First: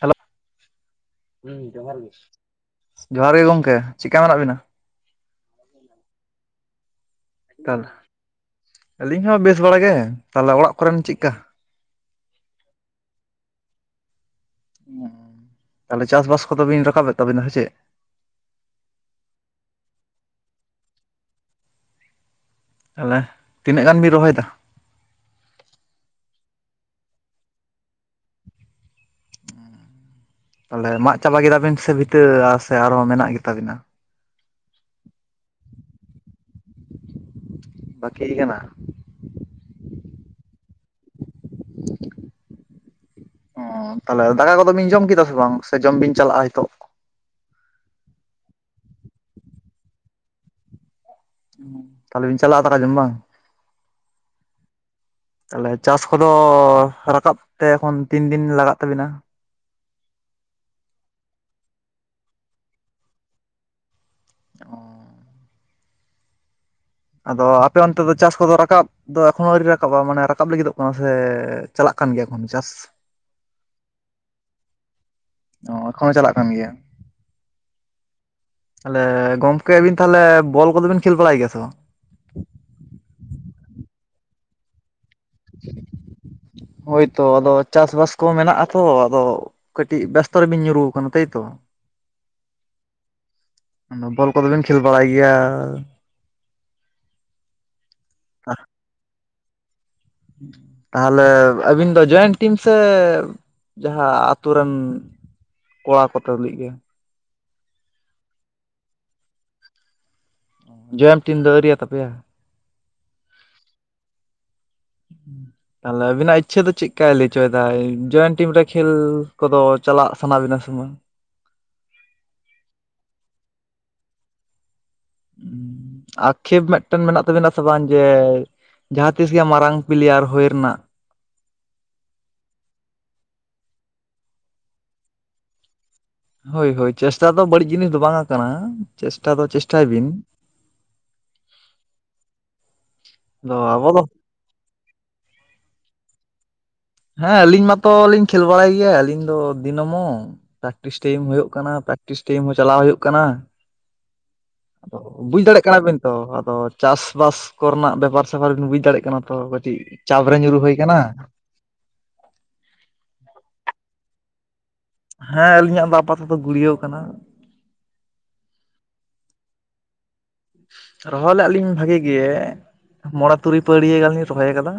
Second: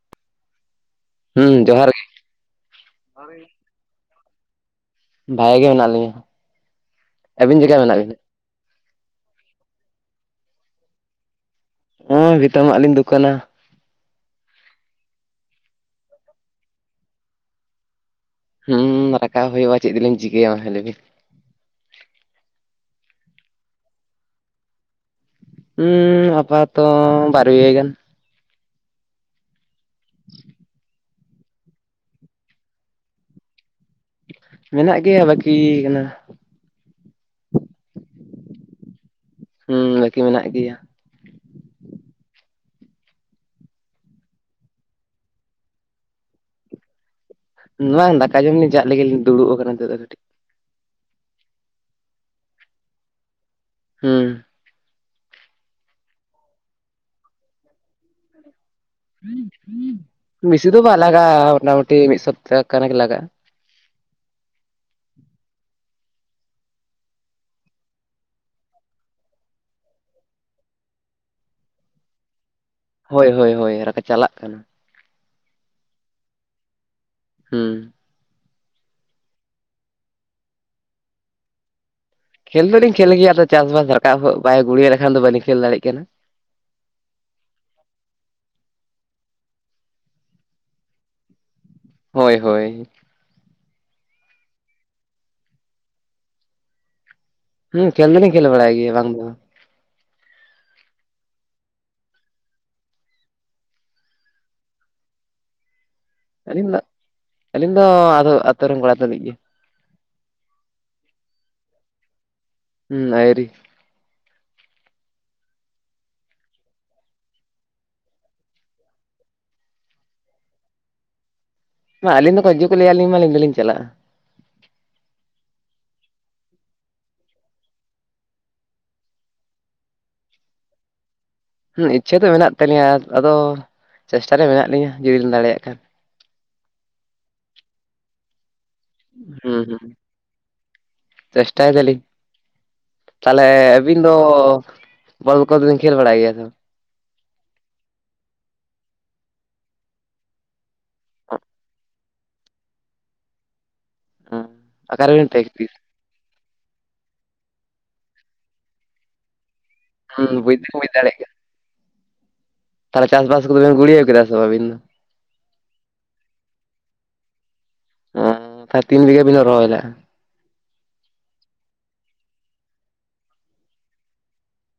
Hello ᱦᱩᱸ ᱡᱚᱦᱟᱨ ᱜᱮ ᱡᱦᱟᱨ ᱜᱮ ᱜᱚᱢᱠᱮ ᱪᱤᱜᱠᱟ ᱢᱮᱱᱟᱜ ᱵᱮᱱᱟ? ᱵᱷᱟᱜᱮ ᱜᱮ ᱢᱮᱱᱟᱜ ᱞᱤᱧᱟ, ᱟᱹᱵᱤᱱ ᱪᱤᱠᱟ ᱛᱟᱦᱚᱞᱮ? ᱢᱮᱱᱟᱜ ᱵᱤᱱᱟ? ᱟᱹᱞᱤᱧ ᱦᱚᱸ ᱵᱮᱥ ᱵᱟᱲᱟ ᱜᱮ, ᱛᱟᱞᱦᱮ ᱚᱲᱟᱜ ᱠᱚᱨᱮᱱ ᱪᱮᱫᱠᱟ? ᱱᱚᱜᱼᱚᱭ ᱵᱷᱤᱛᱟᱹᱢᱟᱜ ᱞᱤᱧ ᱫᱩᱠᱟᱹᱱᱟ ᱛᱟᱞᱦᱮ ᱪᱟᱥᱵᱟᱥ ᱠᱚᱫᱚ ᱵᱤᱱ ᱨᱟᱠᱟᱵᱮᱫ ᱛᱟᱵᱤᱱᱟ ᱥᱮ ᱪᱮᱫ? ᱦᱩᱸ ᱨᱟᱠᱟᱵ ᱦᱳᱭᱳᱜᱼᱟ ᱪᱮᱫ ᱞᱤᱧ ᱪᱤᱠᱟᱹᱭᱟ ᱢᱟᱥᱮ ᱞᱟᱹᱭᱵᱤᱱ ᱛᱟᱦᱚᱞᱮ ᱛᱤᱱᱟᱹᱜ ᱜᱟᱱ ᱵᱤᱱ ᱨᱚᱦᱚᱭᱮᱫᱟ? ᱩᱸᱻ ᱦᱟᱯᱟᱛᱚ ᱵᱟᱨᱭᱟ ᱜᱟᱱ᱾ ᱛᱟᱦᱚᱞᱮ ᱢᱟᱜ ᱪᱟᱵᱟ ᱠᱮᱫᱟ ᱵᱤᱱ ᱥᱮ ᱵᱷᱤᱛᱟᱹ ᱟ ᱥᱮ ᱟᱨᱦᱚᱸ ᱢᱮᱱᱟᱜ ᱜᱮ ᱛᱟᱵᱤᱱᱟ? ᱢᱮᱱᱟᱜ ᱜᱮᱭᱟ ᱵᱟᱹᱠᱤ ᱠᱟᱱᱟ᱾ ᱵᱟᱹᱠᱤᱭ ᱠᱟᱱᱟ? ᱦᱩᱸ ᱵᱟᱹᱠᱤ ᱢᱮᱱᱟᱜ ᱜᱮᱭᱟ᱾ ᱚ ᱛᱟᱦᱚᱞᱮ ᱫᱟᱠᱟ ᱠᱚᱫᱚ ᱵᱤᱱ ᱡᱚᱢ ᱠᱮᱫᱟ ᱥᱮ ᱵᱟᱝ, ᱥᱮ ᱡᱚᱢ ᱵᱤᱱ ᱪᱟᱞᱟᱜᱼᱟ ᱱᱤᱛᱚᱜ? ᱵᱟᱝ ᱫᱟᱠᱟ ᱡᱚᱢ ᱞᱤᱧ ᱪᱟᱜ ᱞᱟᱹᱜᱤᱫ ᱞᱤᱧ ᱫᱩᱲᱩᱵ ᱟᱠᱟᱱᱟ ᱱᱤᱛᱚᱜ ᱫᱚ ᱠᱟᱹᱴᱤᱡ᱾ ᱛᱟᱦᱚᱞᱮ ᱵᱤᱱ ᱪᱟᱞᱟᱜᱼᱟ ᱫᱟᱠᱟ ᱡᱚᱢ ᱵᱟᱝ? ᱦᱩᱸ᱾ ᱛᱟᱦᱚᱞᱮ ᱪᱟᱥ ᱠᱚᱫᱚ ᱨᱟᱠᱟᱵ ᱛᱮ ᱮᱠᱷᱚᱱ ᱛᱤᱱ ᱫᱤᱱ ᱞᱟᱜᱟᱜ ᱛᱟᱵᱤᱱᱟ? ᱵᱤᱥᱤ ᱫᱚ ᱵᱟᱭ ᱞᱟᱜᱟᱜᱼᱟ ᱢᱚᱴᱟᱢᱩᱴᱤ ᱢᱤᱫ ᱥᱟᱯᱛᱟᱦᱚ ᱠᱷᱟᱱᱮ ᱜᱮ ᱞᱟᱜᱟᱜᱼᱟ᱾ ᱚᱸᱻ᱾ ᱟᱫᱚ ᱟᱯᱮ ᱚᱱᱛᱮ ᱫᱚ ᱪᱟᱥ ᱠᱚᱫᱚ ᱨᱟᱠᱟᱵ ᱫᱚ ᱮᱠᱷᱚᱱᱚ ᱟᱹᱣᱨᱤ ᱨᱟᱠᱟᱵᱟ ᱢᱟᱱᱮ ᱨᱟᱠᱟᱵ ᱞᱟᱹᱜᱤᱫᱚᱜ ᱠᱟᱱᱟ ᱥᱮ ᱪᱟᱞᱟᱜ ᱠᱟᱱ ᱜᱮᱭᱟ ᱮᱠᱷᱚᱱ ᱪᱟᱥ? ᱦᱳᱭ ᱦᱳᱭ ᱦᱳᱭ ᱨᱟᱠᱟ ᱪᱟᱞᱟᱜ ᱠᱟᱱᱟ᱾ ᱚ ᱮᱠᱷᱚᱱ ᱦᱚᱸ ᱪᱟᱞᱟᱜ ᱠᱟᱱ ᱜᱮᱭᱟ? ᱦᱩᱸ᱾ ᱛᱟᱦᱚᱞᱮ ᱜᱚᱝᱠᱮ ᱟᱵᱤᱱ ᱛᱟᱦᱚᱞᱮ ᱵᱚᱞ ᱠᱚᱫᱚ ᱵᱤᱱ ᱠᱷᱮᱞ ᱵᱟᱲᱟᱭ ᱜᱮᱭᱟ ᱥᱮ ᱵᱟᱝ? ᱠᱷᱮᱞ ᱫᱚᱞᱤᱧ ᱠᱷᱮᱞ ᱜᱮᱭᱟ ᱟᱫᱚ ᱪᱟᱥᱵᱟᱥ ᱨᱟᱠᱟᱵ ᱦᱳᱜ ᱵᱟᱭ ᱜᱩᱲᱭᱟᱹ ᱞᱮᱠᱷᱟᱱ ᱫᱚ ᱵᱟᱞᱤᱧ ᱠᱷᱮᱞ ᱫᱟᱲᱭᱟᱜ ᱠᱟᱱᱟ᱾ ᱦᱳᱭᱛᱚ ᱟᱫᱚ ᱪᱟᱥᱵᱟᱥ ᱠᱚ ᱢᱮᱱᱟᱜ ᱟᱛᱚ ᱟᱫᱚ ᱠᱟᱹᱴᱤᱡ ᱵᱮᱥᱛᱚ ᱨᱮᱵᱤᱱ ᱧᱩᱨᱩ ᱟᱠᱟᱱᱟ ᱛᱟᱭᱛᱚ᱾ ᱦᱳᱭ ᱦᱳᱭ᱾ ᱵᱚᱞ ᱠᱚᱫᱚ ᱵᱤᱱ ᱠᱷᱮᱞ ᱵᱟᱲᱟᱭ ᱜᱮᱭᱟ? ᱦᱩᱸ ᱠᱷᱮᱞ ᱫᱚᱞᱤᱧ ᱠᱷᱮᱞ ᱵᱟᱲᱟᱭ ᱜᱮᱭᱟ ᱵᱟᱝ ᱫᱚ ᱵᱟᱝ᱾ ᱛᱟᱦᱚᱞᱮ ᱟᱹᱵᱤᱱ ᱫᱚ ᱡᱚᱭᱮᱱᱴ ᱴᱤᱢ ᱥᱮ ᱡᱟᱦᱟᱸ ᱟᱛᱳ ᱨᱮᱱ, ᱠᱚᱲᱟ ᱠᱚ ᱟᱹᱞᱤᱧ ᱫᱚ, ᱟᱹᱞᱤᱧ ᱫᱚ ᱟᱫᱚ ᱟᱛᱩ ᱨᱤᱱ ᱠᱚᱲᱟ ᱛᱩᱞᱩᱡ ᱜᱮ᱾ ᱡᱚᱭᱮᱱᱴ ᱴᱤᱢ ᱫᱚ ᱟᱹᱣᱨᱤᱭᱟ ᱛᱟᱯᱮᱭᱟ? ᱦᱩᱸ ᱟᱭᱨᱤ᱾ [inaudible] ᱛᱟᱦᱚᱞᱮ ᱟᱵᱤᱱᱟᱜ ᱤᱪᱪᱷᱟᱹ ᱫᱚ ᱪᱮᱫᱠᱟᱭ ᱞᱟᱹᱭ ᱦᱚᱪᱚᱭᱮᱫᱟᱭ, ᱡᱚᱭᱮᱱ ᱴᱤᱢ ᱨᱮ ᱠᱷᱮᱞ ᱠᱚᱫᱚ ᱪᱟᱞᱟᱜ ᱥᱟᱱᱟ ᱵᱤᱱᱟ ᱥᱮ ᱵᱟᱝ? ᱢᱟ ᱟᱹᱞᱤᱧ ᱫᱚᱠᱚ ᱦᱤᱡᱩᱜ ᱠᱚ ᱞᱟᱹᱭᱟᱞᱤᱧ ᱢᱟ ᱟᱹᱞᱤᱧ ᱫᱚᱞᱤᱧ ᱪᱟᱞᱟᱜᱼᱟ᱾ ᱟᱠᱷᱮᱯ ᱢᱤᱫᱴᱮᱱ ᱢᱮᱱᱟᱜ ᱛᱟᱵᱤᱱᱟ ᱥᱮ ᱵᱟᱝ ᱡᱮ ᱡᱟᱦᱟᱸ ᱛᱤᱥ ᱜᱮ ᱢᱟᱨᱟᱝ ᱯᱞᱤᱭᱟᱨ ᱦᱩᱭ ᱨᱮᱱᱟᱜ? ᱦᱩᱸ ᱤᱪᱪᱷᱟᱹ ᱫᱚ ᱢᱮᱱᱟᱜ ᱛᱟᱹᱞᱧᱟᱹ ᱟᱫᱚ, ᱪᱮᱥᱴᱟ ᱨᱮ ᱢᱮᱱᱟᱜ ᱞᱤᱧᱟᱹ ᱡᱩᱫᱤ ᱞᱤᱧ ᱫᱟᱲᱮᱭᱟᱜ ᱠᱷᱟᱱ᱾ ᱦᱳᱭ ᱦᱳᱭ ᱪᱮᱥᱴᱟ ᱫᱚ ᱵᱟᱹᱲᱤᱡ ᱡᱤᱱᱤᱥ ᱫᱚ ᱵᱟᱝᱟ ᱠᱟᱱᱟ᱾ ᱪᱮᱥᱴᱟ ᱫᱚ ᱦᱩᱸ ᱪᱮᱥᱴᱟᱭ ᱦᱩᱸ, ᱵᱤᱱ ᱪᱮᱥᱴᱟᱭ ᱫᱟᱞᱤᱧ᱾ ᱛᱟᱦᱚᱞᱮ ᱟᱫᱚ ᱟᱵᱚ ᱟᱹᱵᱤᱱ ᱫᱚ, ᱵᱚᱞ ᱠᱚᱫᱚ ᱵᱤᱱ ᱠᱷᱮᱞ ᱵᱟᱲᱟᱭ ᱜᱮᱭᱟ ᱥᱮ ᱵᱟᱝ? ᱦᱮᱸ ᱟᱞᱤᱧ ᱢᱟᱛᱚᱞᱤᱧ ᱠᱷᱮᱞ ᱵᱟᱲᱟᱭ ᱜᱮᱭᱟ ᱟᱞᱤᱧ ᱫᱚ ᱫᱤᱱᱚᱢᱚ ᱯᱨᱮᱠᱴᱤᱥ ᱴᱟᱭᱤᱢ ᱦᱩᱭᱩᱜ ᱠᱟᱱᱟ ᱯᱨᱮᱠ ᱴᱤᱥ ᱴᱟᱭᱤᱢ ᱦᱚᱸ ᱪᱟᱞᱟᱣ ᱦᱩᱭᱩᱜ ᱠᱟᱱᱟ᱾ ᱦᱩᱸ ᱟᱫᱚ ᱚᱠᱟᱨᱮᱵᱤᱱ ᱵᱩᱡᱽ ᱫᱟᱲᱮᱭᱟᱜ ᱯᱨᱮᱠᱴᱤᱥ ᱠᱟᱱᱟ ᱵᱤᱱ ᱛᱚ ᱟᱫᱚ ᱪᱟᱥ ᱵᱟᱥ ᱠᱚ ᱨᱮᱱᱟᱜ ᱵᱮᱯᱟᱨ ᱥᱮᱯᱟᱨ ᱵᱤᱱ ᱵᱩᱡᱽ ᱫᱟᱲᱮᱭᱟᱜ ᱠᱟᱱᱟ ᱛᱚ ᱠᱟᱹᱴᱤᱡ ᱪᱟᱯ ᱦᱩᱸ ᱨᱮ ᱵᱩᱡᱽ ᱧᱩᱨᱩ ᱦᱩᱭ ᱫᱚᱞᱤᱧ ᱵᱩᱡᱽ ᱠᱟᱱᱟ, ᱫᱟᱲᱮᱭᱟᱜ ᱛᱟᱦᱚᱞᱮ ᱪᱟᱥ ᱵᱟᱥ ᱠᱚᱫᱚ ᱵᱮᱱ ᱜᱩᱲᱣᱟᱹᱣ ᱠᱮᱫᱟ ᱥᱮ ᱵᱟᱝ ᱟᱵᱤᱱ ᱫᱚ? ᱦᱮᱸ ᱟᱹᱞᱤᱧᱟᱜ ᱫᱚ ᱟᱯᱟᱛᱚᱛᱚ ᱜᱩᱲᱤᱭᱟᱹᱣ ᱠᱟᱱᱟ᱾ ᱮᱸ ᱠᱷᱟᱡ ᱛᱤᱱ ᱵᱤᱜᱷᱟᱹ ᱵᱤᱱ ᱨᱚᱦᱚᱭ ᱞᱟᱜ-ᱟ? ᱨᱚᱦᱚᱭ ᱞᱟᱜ-ᱟ ᱞᱤᱧ ᱵᱷᱟᱜᱤ ᱜᱮ, ᱢᱚᱲᱮ ᱛᱩᱨᱩᱭ ᱯᱟᱹᱲᱭᱟᱹ ᱜᱟᱱ ᱞᱤᱧ ᱨᱚᱦᱚᱭ ᱠᱟᱫᱟ᱾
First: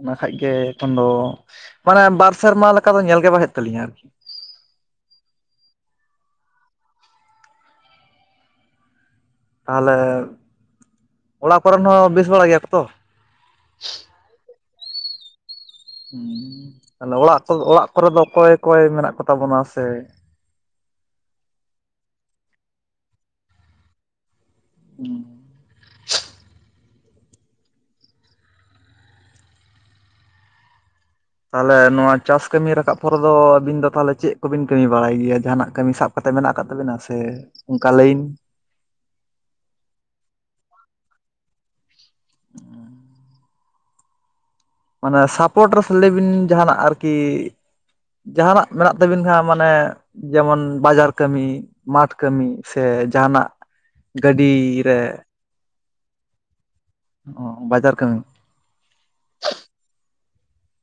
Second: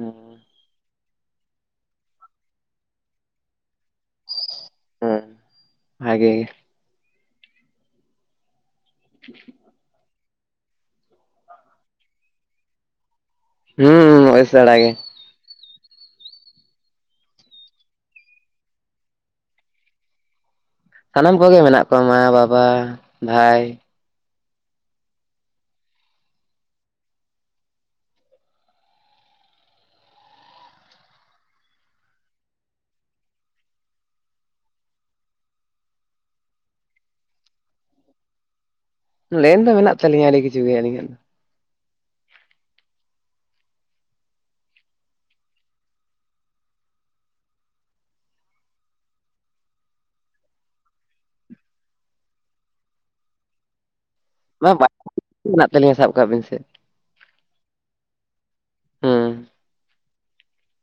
ᱚᱱᱟ ᱠᱷᱟᱡ ᱜᱮ ᱮᱠᱷᱚᱱ ᱫᱚ ᱢᱟᱱᱮ ᱵᱟᱨ ᱥᱮᱨᱢᱟ ᱞᱮᱠᱟ ᱫᱚ ᱧᱮᱞ ᱜᱮ ᱵᱟ ᱦᱩᱭᱩᱜ ᱛᱟᱞᱤᱧᱟ ᱟᱨᱠᱤ᱾ ᱦᱩᱸ ᱵᱷᱟᱜᱮ ᱜᱮ [inaudible] ᱛᱟᱦᱞᱮ ᱚᱲᱟᱜ ᱠᱚᱨᱮᱱ ᱦᱚᱸ ᱵᱮᱥ ᱵᱟᱲᱟ ᱜᱮᱭᱟ ᱠᱚᱛᱚ? ᱦᱩᱸ ᱚᱭᱥᱟᱲᱟ ᱜᱮ ᱦᱩᱸ ᱛᱟᱦᱞᱮ ᱚᱲᱟᱜ ᱠᱚ ᱚᱲᱟᱜ ᱠᱚᱨᱮ ᱫᱚ ᱚᱠᱚᱭ ᱚᱠᱚᱭ ᱢᱮᱱᱟᱜ ᱠᱚᱛᱟ ᱵᱚᱱᱟ? ᱥᱮ ᱥᱟᱱᱟᱢ ᱠᱚᱜᱮ ᱢᱮᱱᱟᱜ ᱠᱚ ᱢᱟ, ᱵᱟᱵᱟ ᱵᱷᱟᱭ ᱦᱩᱸ ᱛᱟᱦᱞᱮ ᱱᱚᱣᱟ ᱪᱟᱥ ᱠᱟᱹᱢᱤ ᱨᱟᱠᱟᱵ ᱯᱚᱨᱮ ᱫᱚ ᱟᱹᱵᱤᱱ ᱫᱚ ᱛᱟᱦᱞᱮ ᱪᱮᱜ ᱠᱚᱵᱤᱱ ᱠᱟᱹᱢᱤ ᱵᱟᱲᱟᱭ ᱜᱮᱭᱟ? ᱡᱟᱦᱟᱱᱟᱜ ᱠᱟᱹᱢᱤ ᱥᱟᱵ ᱠᱟᱛᱮᱜ ᱢᱮᱱᱟᱜ ᱟᱠᱟᱫ ᱛᱟᱵᱤᱱᱟ ᱥᱮ ᱚᱱᱠᱟ ᱞᱟᱹᱭᱤᱱ ᱞᱮᱭᱤᱱ ᱫᱚ ᱢᱮᱱᱟᱜ ᱛᱟᱞᱤᱧᱟ ᱟᱹᱰᱤ ᱠᱤᱪᱷᱩ ᱜᱮ ᱟᱹᱞᱤᱧᱟᱜ ᱫᱚ᱾ ᱢᱟᱱᱮ ᱥᱟᱯᱚᱴ ᱨᱮ ᱥᱮᱞᱟᱹᱭ ᱵᱤᱱ ᱡᱟᱦᱟᱱᱟᱜ ᱟᱨᱠᱤ ᱡᱟᱦᱟᱱᱟᱜ ᱢᱮᱱᱟᱜ ᱛᱟᱹᱵᱤᱱ ᱠᱷᱟᱸ ᱢᱟᱱᱮ ᱡᱮᱢᱚᱱ ᱵᱟᱡᱟᱨ ᱠᱟᱹᱢᱤ, ᱢᱟᱴ ᱠᱟᱹᱢᱤ ᱥᱮ ᱡᱟᱦᱟᱱᱟᱜ ᱢᱟ ᱜᱟᱹᱰᱤ ᱵᱟᱭ ᱨᱮ ᱢᱮᱱᱟᱜ ᱛᱟᱹᱞᱤᱧᱟ ᱥᱟᱵ ᱠᱟᱜ ᱵᱮᱱ ᱥᱮ᱾ ᱚ ᱵᱟᱡᱟᱨ ᱠᱟᱹᱢᱤ᱾ ᱦᱩᱸ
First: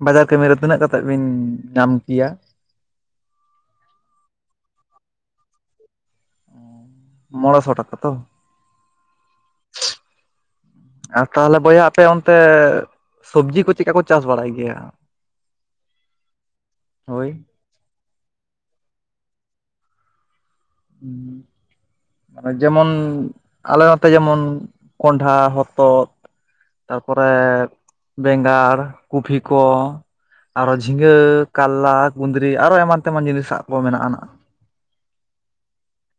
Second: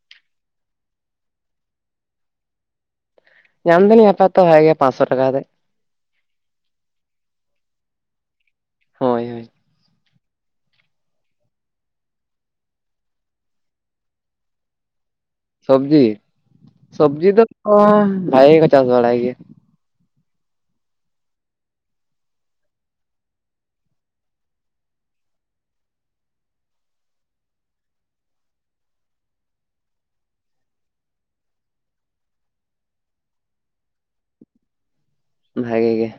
ᱵᱟᱡᱟᱨ ᱠᱟᱹᱢᱤ ᱨᱮ ᱛᱤᱱᱟᱹᱜ ᱠᱟᱛᱮᱜ ᱵᱤᱱ ᱧᱟᱢ ᱠᱤᱭᱟ? ᱧᱟᱢ ᱫᱟᱞᱤᱧ ᱟᱯᱟᱛ ᱛᱚ ᱵᱷᱟᱜᱤ ᱜᱮ ᱯᱟᱸᱫᱥᱚ ᱴᱟᱠᱟ ᱠᱟᱛᱮ᱾ ᱢᱚᱲᱮ ᱥᱚ ᱴᱟᱠᱟ ᱛᱚ? ᱦᱳᱭ ᱦᱳᱭ [inaudible] ᱟᱨ ᱛᱟᱦᱚᱞᱮ ᱵᱚᱭᱦᱟ ᱟᱯᱮ ᱚᱱᱛᱮ ᱥᱚᱵᱡᱤ ᱠᱚ ᱪᱮᱫᱠᱟ ᱠᱚ ᱪᱟᱥ ᱵᱟᱲᱟᱭ ᱜᱮᱭᱟ? ᱥᱚᱵᱡᱤ ᱦᱳᱭ ᱥᱚᱵᱡᱤ ᱫᱚ ᱠᱚᱱ ᱵᱷᱟᱜᱮ ᱠᱚ ᱪᱟᱥ ᱵᱟᱲᱟᱭ ᱜᱮᱭᱟ᱾ ᱦᱩᱸ ᱢᱟᱱᱮ ᱡᱮᱢᱚᱱ ᱟᱞᱮ ᱱᱚᱛᱮ ᱡᱮᱢᱚᱱ ᱠᱚᱸᱰᱷᱟ, ᱦᱚᱛᱚᱫ, ᱛᱟᱨᱯᱚᱨᱮ ᱵᱮᱸᱜᱟᱲ ᱠᱩᱯᱷᱤ ᱠᱚ ᱟᱨᱚ ᱡᱷᱤᱝᱜᱟᱹ ᱠᱟᱞᱞᱟ ᱠᱩᱸᱫᱽᱨᱤ ᱟᱨᱚ ᱮᱢᱟᱱ ᱛᱮᱢᱟᱱ ᱡᱤᱱᱤᱥ ᱟᱜ ᱠᱚ ᱢᱮᱱᱟᱜ-ᱟ ᱱᱟᱜ᱾ ᱵᱷᱟᱜᱮ ᱜᱮ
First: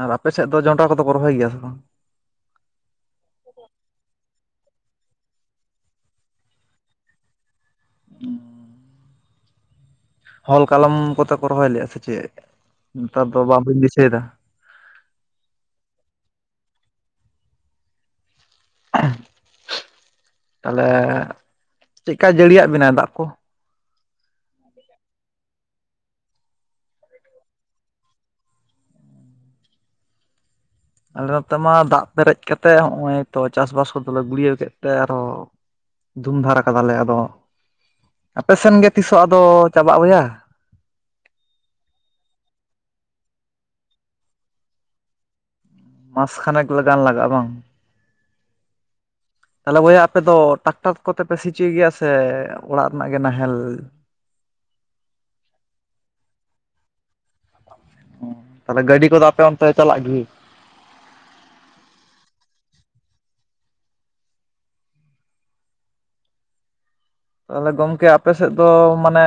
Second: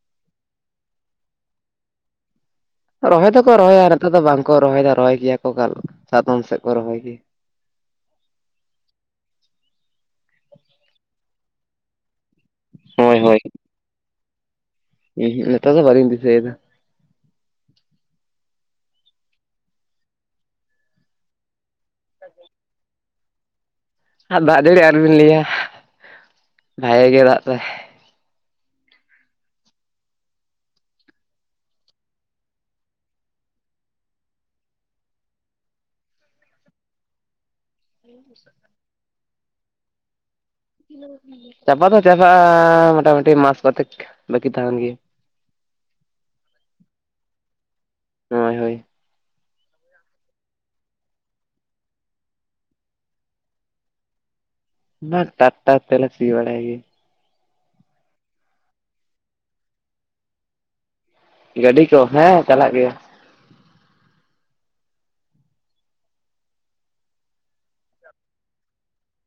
ᱟᱨ ᱟᱯᱮ ᱥᱮᱜ ᱫᱚ ᱡᱚᱸᱱᱰᱨᱟ ᱠᱚᱫᱚ ᱠᱚ ᱨᱚᱦᱚᱭ ᱜᱮᱭᱟ ᱥᱮ ᱵᱟᱝ? ᱨᱚᱦᱚᱭ ᱫᱚᱠᱚ ᱨᱚᱦᱚᱭᱟ ᱱᱮᱛᱟᱨ ᱫᱚ ᱵᱟᱝᱠᱚ ᱨᱚᱦᱚᱭ ᱫᱟ ᱨᱚᱦᱚᱭ ᱜᱮᱭᱟ ᱠᱚ ᱠᱟᱞ ᱥᱟᱛᱚᱢ ᱥᱮᱫ ᱠᱚ ᱨᱚᱦᱚᱭ ᱜᱮᱭᱟ᱾ ᱚᱸ ᱦᱚᱞ ᱠᱟᱞᱚᱢ ᱠᱚᱛᱮ ᱠᱚ ᱨᱚᱦᱚᱭ ᱞᱮᱜ-ᱟ ᱥᱮ ᱪᱮᱫ ᱦᱳᱭ ᱱᱮᱛᱟᱨ ᱫᱚ ᱵᱟᱢ ᱵᱤᱱ ᱫᱤᱥᱟᱹᱭ ᱫᱟ? ᱦ ᱱᱮᱛᱟ ᱫᱚ ᱵᱟᱞᱤᱧ ᱫᱤᱥᱟᱭ ᱫᱟ᱾ ᱛᱟᱞᱮ ᱪᱮᱜ ᱠᱟᱭ ᱡᱟᱹᱲᱤᱭᱟᱜ ᱵᱮᱱᱟ ᱫᱟᱜ ᱠᱚ? ᱟᱨ ᱫᱟᱜ ᱡᱟᱹᱲᱤ ᱟᱞᱚᱵᱤᱱ ᱞᱟᱹᱭᱟ ᱵᱷᱟᱜᱮ ᱜᱮ ᱫᱟᱜ ᱫᱟᱭ᱾ ᱟᱞᱮ ᱱᱚᱛᱮ ᱢᱟ ᱫᱟᱜ ᱯᱮᱨᱮᱡ ᱠᱟᱛᱮᱜ ᱦᱚᱜ-ᱚᱭ ᱛᱚ ᱪᱟᱥᱵᱟᱥ ᱠᱚᱫᱚᱞᱮ ᱜᱩᱲᱭᱟᱹᱣ ᱠᱮᱫ ᱛᱮ ᱟᱨᱚ ᱫᱷᱩᱢ ᱫᱷᱟᱨ ᱠᱟᱫᱟ ᱞᱮ, ᱟᱫᱚ ᱟᱯᱮᱥᱮᱱ ᱜᱮ ᱛᱤᱥᱚᱜ ᱟᱫᱚ ᱪᱟᱵᱟᱜ-ᱟ ᱵᱚᱭᱟ? [unintelligible] ᱪᱟᱵᱟ ᱫᱚ ᱪᱟᱵᱟᱜ-ᱟ ᱢᱚᱴᱟᱢᱩᱴᱤ ᱢᱟᱥ ᱠᱚᱛᱮᱠ ᱵᱟᱹᱠᱤ ᱛᱟᱸᱦᱮᱱ ᱜᱮᱭᱟ᱾ ᱢᱟᱥ ᱠᱷᱟᱱᱮᱠ ᱞᱟ ᱜᱟᱱ ᱞᱟᱜᱟ-ᱟ ᱵᱟᱝ? ᱦᱳᱭ ᱦᱳᱭ ᱛᱟᱦᱚᱞᱮ ᱵᱚᱭᱦᱟ ᱟᱯᱮ ᱫᱚ ᱴᱟᱠᱴᱟᱨ ᱠᱚᱛᱮ ᱯᱮ ᱥᱤᱪᱚᱭ ᱜᱮᱭᱟ ᱥᱮ ᱚᱲᱟᱜ ᱨᱮᱱᱟᱜ ᱜᱮ ᱱᱟᱦᱮᱞ? ᱚᱱᱟ ᱴᱟᱠᱨᱴᱟᱨ ᱛᱮ ᱞᱮ ᱥᱤ ᱵᱟᱲᱟᱭ ᱜᱮᱭᱟ᱾ ᱛᱟᱦᱞᱮ ᱜᱟᱹᱰᱤ ᱠᱚᱫᱚ ᱟᱯᱮ ᱚᱱᱛᱮ ᱪᱟᱞᱟᱜ ᱜᱮ? ᱜᱟᱹᱰᱤ ᱠᱚ ᱦᱮᱸ ᱪᱟᱞᱟᱜ ᱜᱮᱭᱟ᱾ ᱛᱟᱦᱚᱞᱮ ᱜᱚᱝᱠᱮ ᱟᱯᱮ ᱥᱮᱫ ᱫᱚ ᱢᱟᱱᱮ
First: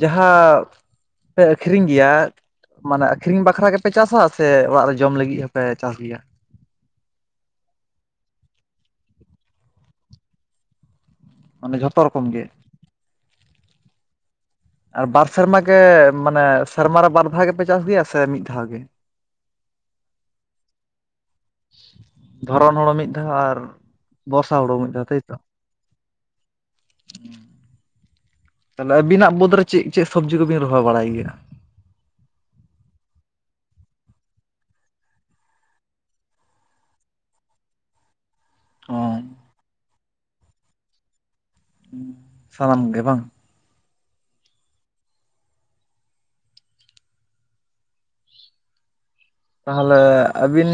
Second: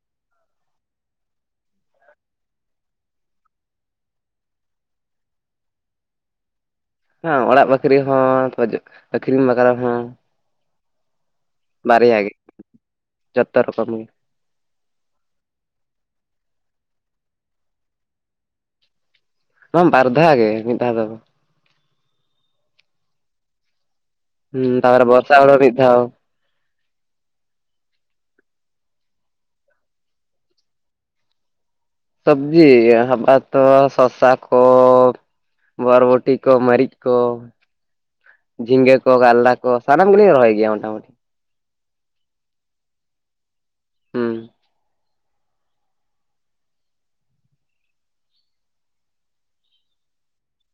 ᱡᱟᱦᱟᱸᱼᱼ ᱯᱮ ᱟᱹᱠᱷᱨᱤᱧ ᱜᱮᱭᱟ, ᱢᱟᱱᱮ ᱟᱠᱷᱨᱤᱧ ᱵᱟᱠᱷᱨᱟ ᱜᱮᱯᱮ ᱪᱟᱥᱟ ᱥᱮ ᱚᱲᱟᱜ ᱨᱮ ᱡᱚᱢ ᱞᱟᱹᱜᱤᱫ ᱦᱚᱸᱯᱮ ᱪᱟᱥ ᱜᱮᱭᱟ? ᱦᱮ ᱚᱲᱟᱜ ᱵᱟᱠᱷᱨᱤ ᱦᱚᱸ ᱛᱟ ᱟᱹᱠᱷᱨᱤᱧ ᱵᱟᱠᱷᱨᱟ ᱦᱚᱸ᱾ ᱢᱟᱱᱮ ᱡᱷᱚᱛᱚ ᱵᱟᱨᱭᱟ ᱨᱚᱠᱚᱢ ᱜᱮ ᱡᱷᱚᱛᱚ ᱨᱚᱠᱚᱢ ᱜᱮ᱾ ᱟᱨ ᱵᱟᱨ ᱥᱮᱨᱢᱟ ᱜᱮ ᱢᱟᱱᱮ ᱥᱮᱨᱢᱟᱨᱮ ᱵᱟᱨ ᱫᱷᱟᱣ ᱜᱮᱯᱮ ᱪᱟᱥ ᱜᱮᱭᱟ ᱥᱮ ᱢᱤᱫ ᱫᱷᱟᱣ ᱜᱮ? ᱵᱟᱝ ᱵᱟᱨ ᱫᱷᱟᱣ ᱜᱮ ᱢᱤᱫ ᱫᱷᱟᱣ ᱫᱚ ᱵᱟᱝ ᱾ ᱫᱷᱚᱨᱚᱱ ᱦᱳᱲᱳ ᱢᱤᱫ ᱫᱷᱟᱣ ᱟᱨ ᱵᱚᱨᱥᱟ ᱦᱳᱲᱳ ᱢᱤᱫ ᱫᱷᱟᱣ ᱛᱟᱭᱛᱚ? ᱦᱳᱭ ᱢᱤᱫ ᱫᱷᱟᱣ᱾ ᱛᱟᱦᱞᱮ ᱟᱵᱤᱱᱟᱜ ᱵᱟᱹᱫᱽ ᱨᱮ ᱪᱮᱫ ᱪᱮᱫ ᱥᱚᱵᱡᱤ ᱠᱚᱵᱤᱱ ᱨᱚᱦᱚᱭ ᱵᱟᱲᱟᱭ ᱜᱮᱭᱟ? ᱥᱚᱵᱽᱡᱤ ᱦᱟᱵᱟ ᱛᱚ ᱥᱚᱥᱟ ᱠᱚ, ᱵᱚᱨᱵᱚᱴᱤ ᱠᱚ ᱢᱟᱹᱨᱤᱪ ᱠᱚ, ᱡᱷᱤᱸᱜᱟᱹ ᱠᱚ ᱚ ᱠᱟᱨᱞᱟ ᱠᱚ ᱥᱟᱱᱟᱢ ᱜᱮᱞᱤᱧ ᱨᱚᱦᱚᱭ ᱜᱮᱭᱟ ᱢᱚᱴᱟ ᱢᱩᱴᱤ᱾ ᱥᱟᱱᱟᱢ ᱜᱮ ᱵᱟᱝ, ᱦᱩᱸ ᱛᱟᱦᱚᱞᱮ ᱟᱹᱵᱤᱱ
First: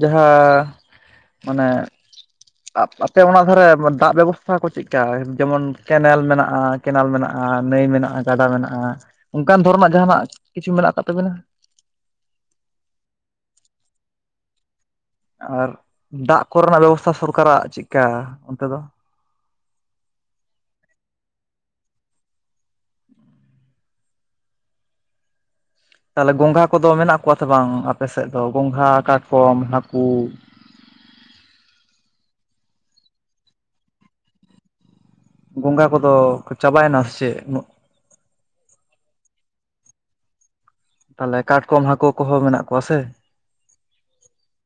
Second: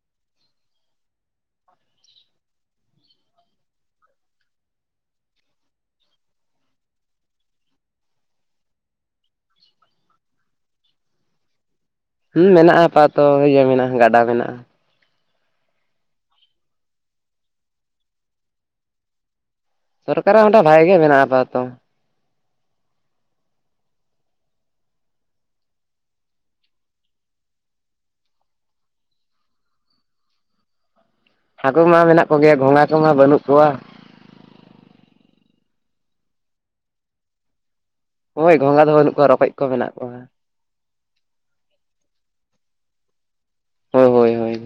ᱡᱟᱦᱟᱸ ᱢᱟᱱᱮ᱾ ᱟᱯᱮ ᱚᱱᱟ ᱫᱷᱟᱨᱮ ᱫᱟᱜ ᱵᱮᱵᱚᱥᱛᱷᱟ ᱠᱚ ᱪᱮᱫᱞᱮᱠᱟ ᱡᱮᱢᱚᱱ ᱠᱮᱱᱮᱞ ᱢᱮᱱᱟᱜᱼᱟ᱾ ᱠᱮᱱᱮᱞ ᱢᱮᱱᱟᱜᱼᱟ ᱱᱟᱹᱭ ᱢᱮᱱᱟᱜᱼᱟ ᱜᱟᱰᱟ ᱢᱮᱱᱟᱜᱼᱟ ᱚᱱᱠᱟᱱ ᱫᱷᱚᱨᱚᱱᱟᱜ ᱡᱟᱦᱱᱟᱜ ᱠᱤᱪᱷᱩ ᱢᱮᱱᱟᱜ ᱟᱠᱟᱫ ᱛᱟᱵᱮᱱᱟ᱾ ᱦᱮᱸ ᱢᱮᱱᱟᱜᱼᱟ ᱯᱟᱛᱚ ᱤᱭᱟᱹ ᱢᱮᱱᱟᱜᱼᱟ ᱜᱟᱰᱟ ᱢᱮᱱᱟᱜᱼᱟ᱾ ᱟᱨ ᱫᱟᱜ ᱠᱚᱨᱮᱱᱟᱜ ᱵᱮᱵᱚᱥᱛᱷᱟ ᱥᱚᱨᱠᱟᱨᱟᱜ ᱪᱮᱫᱠᱟ ᱚᱱᱛᱮ ᱫᱚ? ᱥᱚᱨᱠᱟᱨᱟᱜ ᱚᱸᱰᱮ ᱵᱷᱟᱜᱤ ᱜᱮ ᱢᱮᱱᱟᱜ ᱟᱯᱟ ᱛᱚᱛᱚ᱾ ᱛᱟᱦᱚᱞᱮ ᱜᱚᱜᱷᱟ ᱠᱚᱫᱚ ᱢᱮᱱᱟᱜ ᱠᱚᱣᱟ ᱥᱮ ᱵᱟᱝ ᱟᱯᱮᱥᱮᱫ ᱫᱚ ᱜᱚᱝᱜᱷᱟ ᱠᱟᱴᱠᱚᱢ ᱦᱟᱹᱠᱩ, ᱦᱟᱹᱠᱩ ᱢᱟ ᱢᱮᱱᱟᱜ ᱠᱚᱜᱮᱭᱟ ᱜᱚᱸᱜᱷᱟ ᱠᱚᱢᱟ ᱵᱟᱹᱱᱩᱜ ᱠᱚᱣᱟ᱾ ᱜᱚᱸᱜᱟ ᱠᱚᱫᱚ ᱠᱚ ᱪᱟᱵᱟᱭᱮᱱᱟ ᱥᱮ ᱪᱮᱫ ᱩᱱᱟᱹᱜᱼᱼ ᱦᱳᱭ ᱜᱚᱸᱜᱷᱟ ᱫᱚ ᱵᱟᱹᱱᱩᱜ ᱠᱚᱣᱟ ᱨᱚᱠᱚᱡ ᱠᱚ ᱢᱮᱱᱟᱜ ᱠᱚᱣᱟ᱾ ᱛᱟᱦᱚᱞᱮ ᱠᱟᱴᱠᱚᱢ ᱦᱟᱹᱠᱩ ᱠᱚᱦᱚᱸ ᱢᱮᱱᱟᱜ ᱠᱚᱣᱟ ᱥᱮ? ᱦᱳᱭ ᱦᱳᱭ ᱦᱳᱭ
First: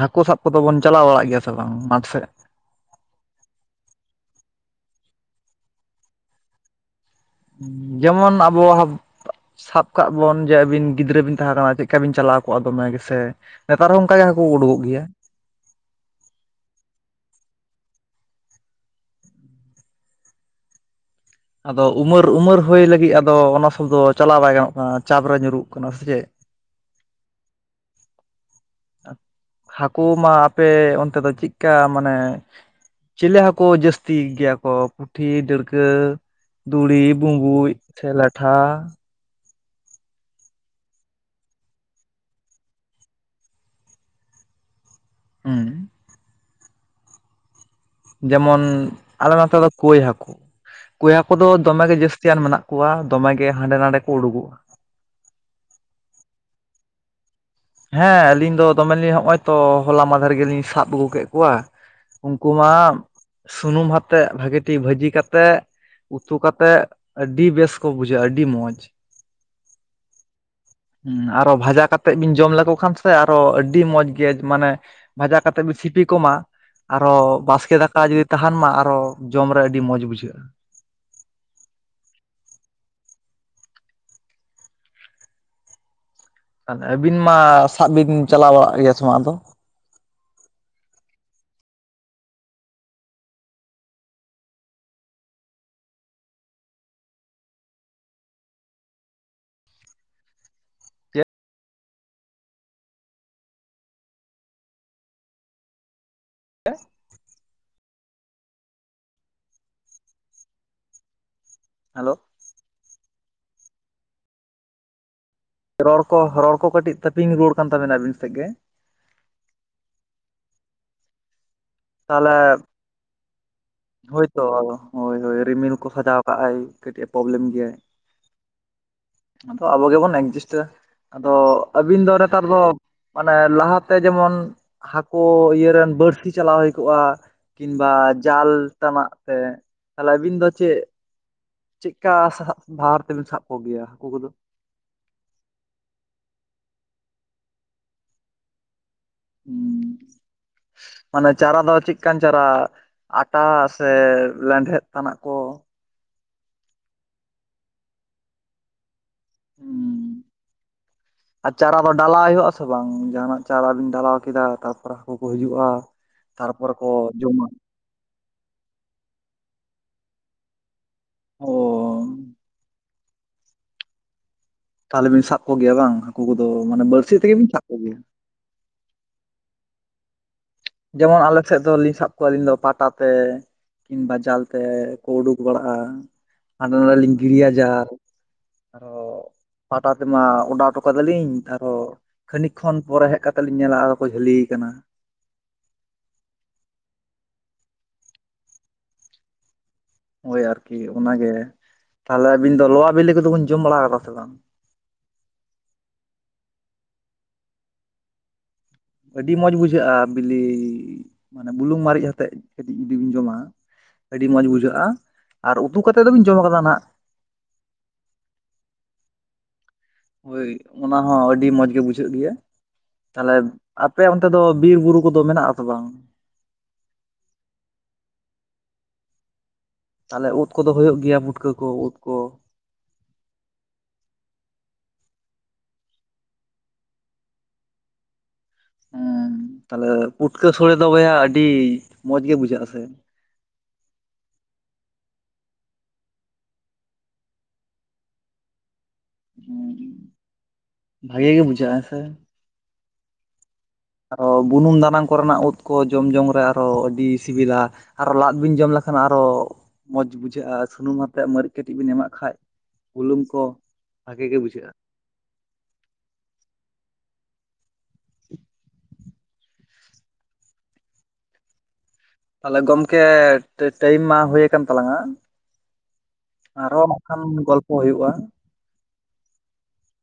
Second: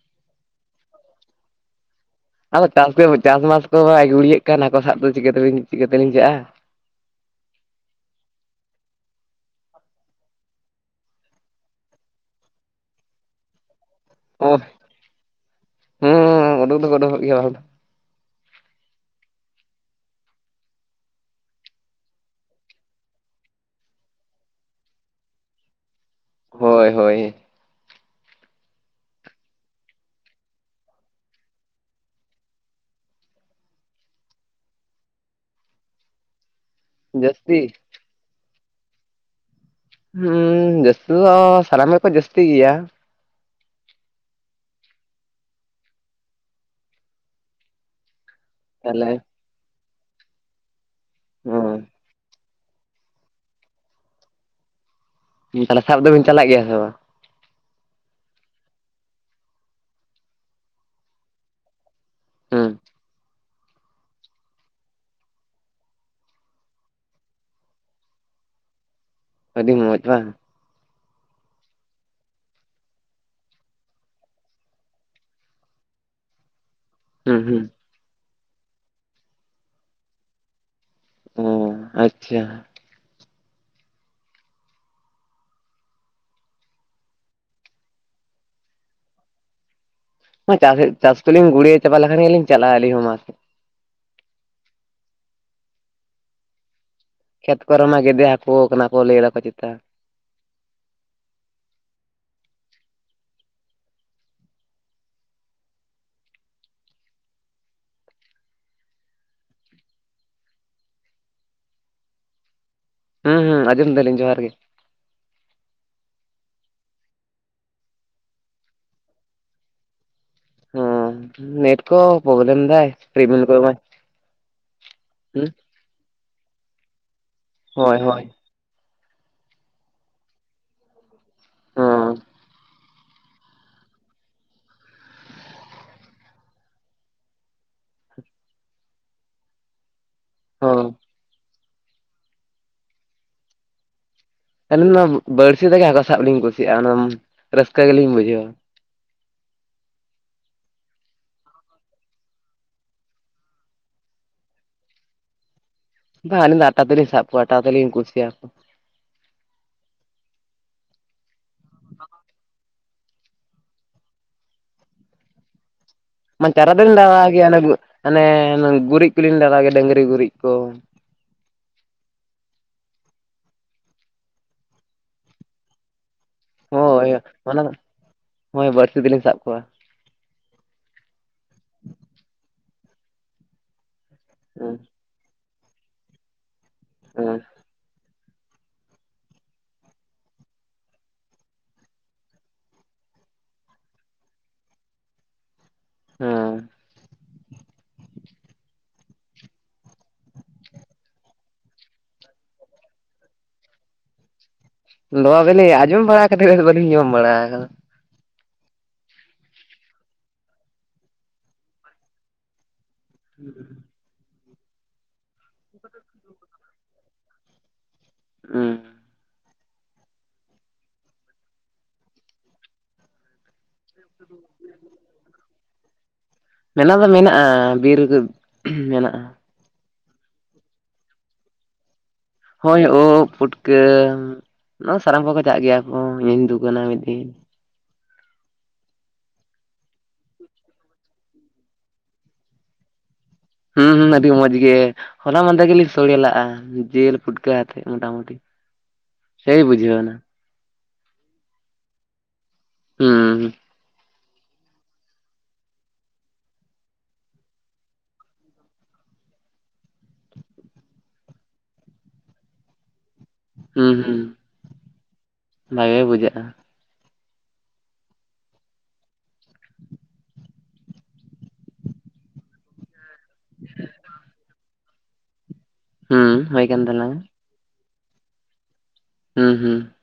ᱦᱟᱹᱠᱳ ᱥᱟᱵ ᱠᱚᱫᱚ ᱵᱚᱱ ᱪᱟᱞᱟᱣ ᱵᱟᱲᱟᱜ ᱜᱮᱭᱟ ᱥᱮ ᱵᱟᱝ ᱢᱟᱴᱷ ᱥᱮᱫ? ᱟᱫᱚ ᱪᱟᱥ ᱪᱟᱥᱵᱟᱥ ᱠᱚ ᱵᱟᱭ ᱜᱩᱲᱤᱭᱮᱫ ᱠᱟᱱ ᱦᱟᱹᱠᱳ ᱥᱟᱵ ᱫᱚ ᱪᱤᱠᱟᱹᱛᱮᱞᱤ ᱪᱤᱠᱟᱹᱛᱮᱞᱤᱧ ᱪᱟᱜᱼᱟ᱾ ᱡᱮᱢᱚᱱ ᱟᱵᱚᱼᱼ ᱥᱟᱵ ᱠᱟᱜ ᱵᱚᱱ ᱡᱮ ᱟᱹᱵᱤᱱ ᱜᱤᱫᱽᱨᱟᱹ ᱵᱤᱱ ᱛᱟᱦᱮᱸ ᱠᱟᱱᱟ ᱪᱮᱫᱠᱟ ᱵᱤᱱ ᱪᱟᱞᱟᱣ ᱠᱚᱜᱼᱟ ᱫᱚᱢᱮ ᱜᱮᱥᱮᱼᱼ ᱱᱮᱛᱟᱨ ᱦᱚᱸ ᱚᱱᱠᱟ ᱜᱮ ᱦᱟᱹᱠᱩ ᱠᱚ ᱚᱦ ᱩᱰᱩᱠᱚᱜ ᱜᱮᱭᱟ᱾ ᱦᱩᱸ ᱩᱰᱩᱠ ᱫᱚᱠᱚ ᱩᱰᱩᱜᱚᱜ ᱜᱮᱭᱟ ᱦᱟᱠᱩ᱾ ᱟᱫᱚ ᱩᱢᱟᱹᱨ ᱩᱢᱟᱹᱨ ᱦᱩᱭ ᱞᱟᱹᱜᱤᱫ ᱟᱫᱚ ᱚᱱᱟ ᱥᱚᱵᱫᱚ ᱪᱟᱞᱟᱣ ᱵᱟᱭ ᱜᱟᱱᱚᱜ ᱠᱟᱱᱟ ᱪᱟᱯ ᱨᱮ ᱧᱩᱨᱩᱜ ᱠᱟᱱᱟ ᱥᱮ ᱪᱮᱫ? ᱦᱳᱭ ᱦᱳᱭ᱾ ᱦᱟᱹᱠᱳ ᱢᱟ ᱟᱯᱮ ᱚᱱᱛᱮ ᱫᱚ ᱪᱮᱫᱠᱟ ᱢᱟᱱᱮᱼᱼ ᱪᱮᱞᱮ ᱦᱟᱸᱠᱳ ᱡᱟᱹᱥᱛᱤ ᱜᱮᱭᱟ ᱠᱚ ᱯᱩᱴᱷᱤ ᱰᱟᱹᱲᱠᱟᱹᱼᱼ ᱫᱩᱲᱤ ᱡᱟᱹᱥᱛᱤ ᱵᱩᱵᱩᱡ ᱥᱮ ᱞᱟᱴᱷᱟ, ᱦᱩᱸ ᱡᱟᱹᱥᱛᱤ ᱫᱚ ᱥᱟᱱᱟᱢ ᱜᱮᱠᱚ ᱡᱟᱹᱥᱛᱤ ᱜᱮᱭᱟ᱾ ᱦᱩᱸ ᱡᱮᱢᱚᱱ ᱛᱟᱦᱞᱮ ᱟᱞᱮ ᱱᱚᱛᱮ ᱫᱚ ᱠᱚᱭ ᱦᱟᱹᱠᱳ ᱠᱚᱭ ᱦᱟᱹᱠ ᱫᱚ ᱫᱚᱢᱮ ᱦᱩᱸ ᱜᱮ ᱡᱟᱹᱥᱛᱤᱭᱟᱱ ᱢᱮᱱᱟᱜ ᱠᱚᱣᱟ᱾ ᱠᱚᱣᱟ ᱫᱚᱢᱮ ᱜᱮ ᱦᱟᱸᱰᱮ ᱱᱟᱰᱮ ᱠᱚ ᱩᱰᱩᱠᱚᱜᱼᱟ᱾ ᱛᱟᱦᱚᱞᱮ ᱥᱟᱵ ᱫᱚᱵᱤᱱ ᱪᱟᱞᱟᱜ ᱜᱮᱭᱟ ᱥᱮ ᱵᱟᱝ? ᱦᱮᱸ ᱟᱹᱞᱤᱧ ᱫᱚ ᱫᱚᱢᱮᱞᱤᱧ ᱦᱚᱜᱼᱚᱭ ᱛᱚ ᱦᱚᱞᱟ ᱢᱟᱫᱷᱮᱨ ᱜᱮᱞᱤᱧ ᱥᱟᱵ ᱟᱹᱜᱩ ᱠᱮᱫ ᱠᱚᱣᱟ᱾ ᱩᱱᱠᱩ ᱦᱩᱸ ᱢᱟ ᱥᱩᱱᱩᱢ ᱟᱛᱮᱜ ᱵᱷᱟᱹᱜᱤ ᱴᱷᱤᱠ ᱵᱷᱟᱹᱡᱤ ᱠᱟᱛᱮᱜ ᱩᱛᱩ ᱠᱟᱛᱮᱫ ᱟᱹᱰᱤ ᱵᱮᱥ ᱠᱚ ᱵᱩᱡᱷᱟᱹᱜᱼᱟ ᱟᱹᱰᱤ ᱢᱚᱡᱽ᱾ ᱟᱹᱰᱤ ᱢᱚᱡᱽ ᱵᱟᱝ᱾ ᱦᱩᱸ ᱟᱨᱚ ᱵᱷᱟᱡᱟ ᱠᱟᱛᱮᱜ ᱵᱤᱱ ᱡᱚᱢ ᱞᱮᱠᱚ ᱠᱷᱟᱱ ᱥᱮ ᱟᱨᱚ ᱟᱹᱰᱤ ᱢᱚᱡᱽ ᱜᱮ ᱢᱟᱱᱮ ᱵᱷᱟᱡᱟ ᱠᱟᱛᱮᱫ ᱵᱤᱱ ᱥᱤᱯᱤ ᱠᱚᱢᱟ᱾ ᱟᱨᱚ ᱦᱩᱸ ᱦᱩᱸ ᱵᱟᱥᱠᱮ ᱫᱟᱠᱟ ᱡᱩᱫᱤ ᱛᱟᱦᱮᱱ ᱢᱟ ᱟᱨᱚ ᱡᱚᱢ ᱨᱮ ᱟᱹᱰᱤ ᱢᱚᱸᱡᱽ ᱵᱩᱡᱷᱟᱹᱜᱼᱟ᱾ ᱚ ᱟᱪᱪᱷᱟ ᱛᱟᱦᱚᱞᱮ ᱟᱹᱵᱤᱱ ᱢᱟ ᱥᱟᱵ ᱵᱤᱱ ᱪᱟᱞᱟᱣ ᱵᱟᱲᱟᱜ ᱜᱮᱭᱟ ᱥᱮ ᱵᱟᱝ ᱟᱫᱚ? ᱪᱟᱥ ᱪᱟᱥ ᱠᱚᱞᱤᱧ ᱜᱩᱲᱤᱭᱟᱹ ᱪᱟᱵᱟ ᱞᱮᱠᱷᱟᱱ ᱜᱮᱞᱤᱧ ᱪᱟᱞᱟᱜᱼᱟ ᱟᱹᱞᱤᱧ ᱦᱚᱸ ᱢᱟᱥᱮ᱾ ᱠᱷᱮᱛ ᱠᱚᱨᱮ ᱢᱟ ᱜᱮᱫᱮ ᱦᱟᱹᱠᱩ ᱠᱟᱱᱟ ᱠᱚ ᱞᱟᱹᱭ ᱫᱟᱠᱚ ᱪᱮᱛᱟ᱾ ᱪᱮᱫ ᱦᱮᱞᱳ ᱦᱩᱸ ᱦᱩᱸ ᱟᱡᱚᱢ ᱫᱟᱞᱤᱧ ᱡᱚᱦᱟᱨ ᱜᱮ᱾ ᱨᱚᱲ ᱠᱚ ᱨᱚᱲ ᱠᱚ ᱠᱟᱹᱴᱤᱡ ᱛᱟᱹᱯᱤᱧ ᱨᱩᱣᱟᱹᱲ ᱠᱟᱱ ᱛᱟᱵᱤᱱᱟ ᱟᱹᱵᱤᱱ ᱥᱮᱫ ᱜᱮ᱾ ᱦ ᱱᱮᱮᱴ ᱠᱚ ᱛᱟᱦᱚᱞᱮ ᱯᱨᱚᱵᱞᱮᱢ ᱫᱟᱭ ᱦᱳᱭᱛᱚ ᱦᱳᱭ [unintelligible] ᱦ [unintelligible] ᱠᱟᱜ ᱟᱭ ᱠᱟᱹᱴᱤᱡ ᱯᱨᱚᱵᱞᱮᱢ ᱜᱮᱭᱟᱭ ᱦᱳᱭ ᱦᱳᱭ ᱟᱫᱚ ᱟᱵᱚ ᱜᱮᱵᱚᱱ ᱮᱠᱡᱤᱥᱴᱟ ᱟᱫᱚ ᱟᱹᱵᱤᱱ ᱫᱚ ᱦᱚᱸ ᱱᱮᱛᱟᱨ ᱫᱚ ᱢᱟᱱᱮ ᱞᱟᱦᱟᱛᱮ ᱡᱮᱢᱚᱱ ᱦᱟᱹᱠᱩ ᱤᱭᱟᱹᱨᱮᱱ ᱵᱟᱹᱲᱥᱤ ᱪᱟᱞᱟᱣ ᱦᱩᱭ ᱠᱚᱼᱟ ᱠᱤᱢᱵᱟ ᱡᱟᱞ ᱛᱟᱱᱟᱜ ᱛᱮ ᱛᱟᱦᱚᱞᱮ ᱟᱹᱵᱤᱱ ᱫᱚ ᱪᱮᱫ ᱦᱚᱸ ᱪᱮᱫᱠᱟ ᱥᱟᱵ ᱵᱷᱟᱨ ᱛᱮᱵᱮᱱ ᱥᱟᱵ ᱠᱚᱜᱮᱭᱟ ᱦᱟᱹᱠᱩ ᱠᱚᱫᱚ? ᱟᱹᱞᱤᱧ ᱚᱱᱟ ᱵᱟᱹᱲᱥᱤ ᱛᱮᱜᱮ ᱦᱟᱹᱠᱩ ᱥᱟᱵ ᱞᱤᱧ ᱠᱩᱥᱤᱭᱟᱜᱼᱟ, ᱚᱱᱟ ᱨᱟᱹᱥᱠᱟᱹ ᱜᱮᱞᱤᱧ ᱵᱩᱡᱷᱟᱹᱣᱟ᱾ ᱦ ᱢᱟᱱᱮ ᱪᱟᱨᱟ ᱫᱚ ᱪᱮᱫᱠᱟᱱ ᱪᱟᱨᱟ᱾ ᱟᱴᱟ ᱥᱮ ᱞᱮᱸᱰᱮᱫ ᱛᱟᱱᱟᱜ ᱠᱚ᱾ ᱵᱟᱝ ᱟᱹᱞᱤᱧ ᱫᱚ ᱟᱴᱟ ᱛᱮᱞᱤᱧ ᱥᱟᱵ ᱠᱚᱣᱟ ᱟᱴᱟ ᱛᱮᱞᱤᱧ ᱠᱩᱥᱤᱭᱟᱠᱚ᱾ ᱟᱨ ᱪᱟᱨᱟ ᱫᱚ ᱰᱞᱟᱟᱭ ᱦᱩᱭᱩᱜ ᱟᱥ ᱥᱮ ᱵᱟᱝ ᱡᱟᱦᱟᱱᱟᱜ ᱪᱟᱨᱟ ᱵᱤᱱ ᱫᱟᱞᱟᱣ ᱠᱮᱫᱟ, ᱛᱟᱯᱚᱨᱮ ᱦᱟᱹᱠᱩ ᱠᱚ ᱦᱤᱡᱩᱜᱼᱟ᱾ ᱢ ᱛᱟᱨᱯᱚᱨᱮ ᱪᱟᱨᱟ ᱠᱚ ᱫᱚᱞᱤᱧ ᱰᱟᱨᱟᱣ ᱡᱚᱢᱟ ᱜᱮᱭᱟ ᱚᱱᱮ ᱜᱩᱨᱤᱡ ᱠᱚᱞᱤᱧ ᱰᱟᱨᱟ ᱜᱮᱭᱟ ᱰᱟᱹᱝᱨᱤ ᱜᱩᱨᱤᱡ ᱠᱚ᱾ ᱚ ᱛᱟᱦᱚᱞᱮ ᱵᱤᱱ ᱥᱟᱵ ᱠᱚᱜᱮᱭᱟ ᱵᱟᱝ ᱦᱟᱹᱠᱩ ᱠᱚᱫᱚ ᱢᱟᱱᱮ ᱦᱳᱭ ᱵᱟᱹᱲᱥᱤ ᱛᱮᱜᱮ ᱵᱤᱱ ᱚᱱᱟ ᱥᱟᱵ ᱠᱚᱜᱮᱭᱟ᱾ ᱦᱳᱭ ᱵᱟᱹᱲᱥᱤ ᱛᱮᱞᱤᱧ ᱥᱟᱵ ᱠᱚᱣᱟ᱾ ᱡᱮᱢᱚᱱ ᱟᱞᱮ ᱥᱮᱫ ᱫᱚᱞᱤᱧ ᱥᱟᱵ ᱠᱚᱣᱟ ᱟᱹᱞᱤᱧ ᱫᱚ ᱯᱟᱴᱟ ᱛᱮ ᱠᱤᱝᱵᱟᱡᱟᱞ ᱛᱮ᱾ ᱦᱮᱸ ᱠᱚ ᱩᱰᱩᱠ ᱵᱟᱲᱟᱜᱼᱟ᱾ ᱦᱟᱸᱰᱮ ᱱᱟᱰᱮ ᱞᱤᱧ ᱦᱮᱸ ᱜᱤᱤᱨᱤᱭᱟ ᱡᱟᱞ ᱟᱨᱚ ᱯᱟᱦᱴᱟ ᱛᱮᱢᱟ ᱚᱰᱟᱭ‌ ᱦᱚᱴᱚ ᱠᱟᱫᱟᱞᱤᱧ ᱟᱨᱚ ᱠᱷᱟᱹᱱᱤᱠ ᱠᱷᱚᱱ ᱯᱚᱨᱮ ᱦᱮᱡ ᱠᱟᱛᱮ ᱞᱤᱧ ᱧᱮᱞᱟ ᱟᱫᱚ ᱠᱚ ᱡᱷᱟᱹᱞᱤ ᱟᱠᱟᱱᱟ᱾ ᱦᱮᱸ ᱦᱳᱭ ᱟᱨᱠᱤ ᱚᱱᱟᱜᱮ ᱛᱟᱦᱚᱞᱮ ᱟᱵᱤᱱ ᱫᱚ ᱞᱚᱣᱟ ᱵᱤᱞᱤ ᱠᱚᱫᱚ ᱵᱤᱱ ᱡᱚᱢ ᱵᱟᱲᱟ ᱠᱟᱫᱟ ᱥᱮ ᱵᱟᱝ? ᱞᱚᱣᱟ ᱵᱤᱞᱤ ᱟᱸᱡᱚᱢ ᱵᱟᱲᱟ ᱟᱡᱳᱢ ᱵᱟᱲᱟ ᱠᱟᱛᱮᱫ ᱜᱮ ᱵᱟᱞᱤᱧ ᱡᱚᱢ ᱵᱟᱲᱟ ᱟᱠᱟᱫᱟ᱾ ᱟᱹᱰᱤ ᱢᱚᱸᱡᱽ ᱵᱩᱡᱷᱟᱹᱜᱼᱟ ᱵᱤᱞᱤ ᱢᱟᱱᱮ ᱵᱩᱞᱩᱝ ᱢᱤᱡ ᱟᱛᱮᱮᱫ ᱠᱟᱹᱴᱤᱡ ᱡᱤᱫᱤᱵᱤᱱ ᱡᱚᱢᱟ᱾ ᱟᱹᱰᱤ ᱢᱚᱸᱡᱽ ᱵᱩᱡᱷᱟᱹᱜᱼᱟ᱾ ᱟᱨ ᱩᱛᱩ ᱠᱟᱛᱮᱫ ᱫᱚᱵᱤᱱ ᱡᱚᱢᱟ ᱠᱟᱫᱟ ᱱᱟᱦᱟᱜ᱾ [inaudible] ᱦᱳᱭ ᱚᱱᱟ ᱦᱚᱸ ᱟᱹᱰᱤ ᱢᱚᱸᱡᱽ ᱜᱮ ᱵᱩᱡᱷᱟᱹᱜ ᱜᱮᱭᱟ᱾ ᱛᱟᱦᱚᱞᱮ ᱟᱯᱮ ᱚᱱᱛᱮ ᱫᱚ ᱵᱤᱨ ᱵᱩᱨᱩ ᱠᱚᱫᱚ ᱢᱮᱱᱟᱜ ᱟᱥᱮ ᱵᱟᱝ? ᱢᱮᱱᱟᱜ ᱫᱚ ᱢᱮᱱᱟᱜᱼᱟ, ᱵᱤᱨ ᱨᱮ ᱢᱮᱱᱟᱜᱼᱟ᱾ ᱛᱟᱦᱚᱞᱮ ᱩᱫ ᱠᱚᱫᱚ ᱦᱩᱭᱩᱜ ᱜᱮᱭᱟ ᱯᱩᱴᱠᱟᱹ ᱠᱚ ᱩᱫ ᱠᱚ᱾ ᱦᱳᱭ ᱳᱵ ᱯᱩᱴᱠᱟᱹ ᱱᱚᱣᱟ ᱥᱟᱱᱟᱢ ᱠᱚᱜᱮ ᱪᱟᱜ ᱜᱮᱭᱟ ᱠᱚ ᱤᱧ ᱫᱩᱠᱟᱱᱟ ᱢᱤᱫ ᱫᱤᱱ ᱦᱮᱸ ᱛᱟᱦᱚᱞᱮ ᱯᱩᱴᱠᱟᱹ ᱥᱚᱲᱮ ᱫᱚ ᱵᱚᱭᱦᱟ ᱟᱹᱰᱤ ᱢᱚᱸᱡᱽ ᱜᱮ ᱵᱩᱡᱷᱟᱹᱜ-ᱟ ᱥᱮ ᱦᱩᱸ ᱦᱩᱸ ᱟᱹᱰᱤ ᱢᱚᱡᱽ ᱜᱮ ᱦᱚᱞᱟ ᱢᱟᱸᱫᱮᱨ ᱜᱮᱞᱤᱧ ᱥᱳᱲᱮ ᱞᱟᱜ-ᱟ ᱡᱤᱞ ᱯᱷᱩᱴᱠᱟᱹ ᱟᱛᱮᱫ ᱢᱚᱴᱟᱢᱩᱴᱤ ᱥᱮᱭ ᱦᱩᱸ ᱵᱩᱡᱷᱟᱹᱣᱱᱟ ᱵᱷᱟᱜᱮ ᱜᱮ ᱵᱩᱡᱷᱟᱹᱜ-ᱟ ᱥᱮ ᱦᱩᱸ ᱟᱨᱚ ᱵᱩᱱᱩᱢ ᱫᱟᱱᱟᱝ ᱠᱚᱨᱮᱱᱟᱜ ᱩᱫ ᱠᱚ ᱡᱚᱢ ᱡᱚᱝ ᱨᱮ ᱟᱨᱚ ᱟᱹᱰᱤ ᱥᱤᱵᱤᱞ ᱟ ᱟᱨᱚ ᱞᱟᱫ ᱵᱤᱱ ᱡᱚᱢ ᱞᱮᱠᱷᱟᱱ ᱟᱨᱚ ᱢᱚᱡᱽ ᱵᱩᱡᱷᱟᱹᱜ-ᱟ ᱥᱩᱱᱩᱢ ᱟᱛᱮᱫ ᱢᱟᱨᱤᱪ ᱠᱟᱹᱴᱤᱡ ᱵᱤᱱ ᱮᱢᱟᱜ ᱠᱷᱟᱱ ᱵᱩᱞᱩᱝ ᱦᱩᱸ ᱦᱩᱸ ᱵᱩᱡᱷᱟᱹᱜᱼᱟ ᱵᱷᱟᱜᱮ ᱵᱩᱡᱷᱟᱹᱜ-ᱟ᱾ ᱛᱟᱦᱚᱞᱮ ᱜᱚᱢᱠᱮ ᱴᱟᱭᱤᱢ ᱢᱟ ᱦᱩᱭᱠᱟᱱ ᱛᱟᱞᱟᱝ ᱟ ᱦᱩᱸ ᱦᱩᱭ ᱟᱨᱦᱚ ᱠᱟᱱ ᱛᱟᱞᱟᱝᱟ ᱠᱷᱟᱱ ᱜᱚᱞᱯᱚ ᱦᱩᱭᱩᱜ-ᱟ᱾ ᱦᱩᱸ ᱦᱩᱸ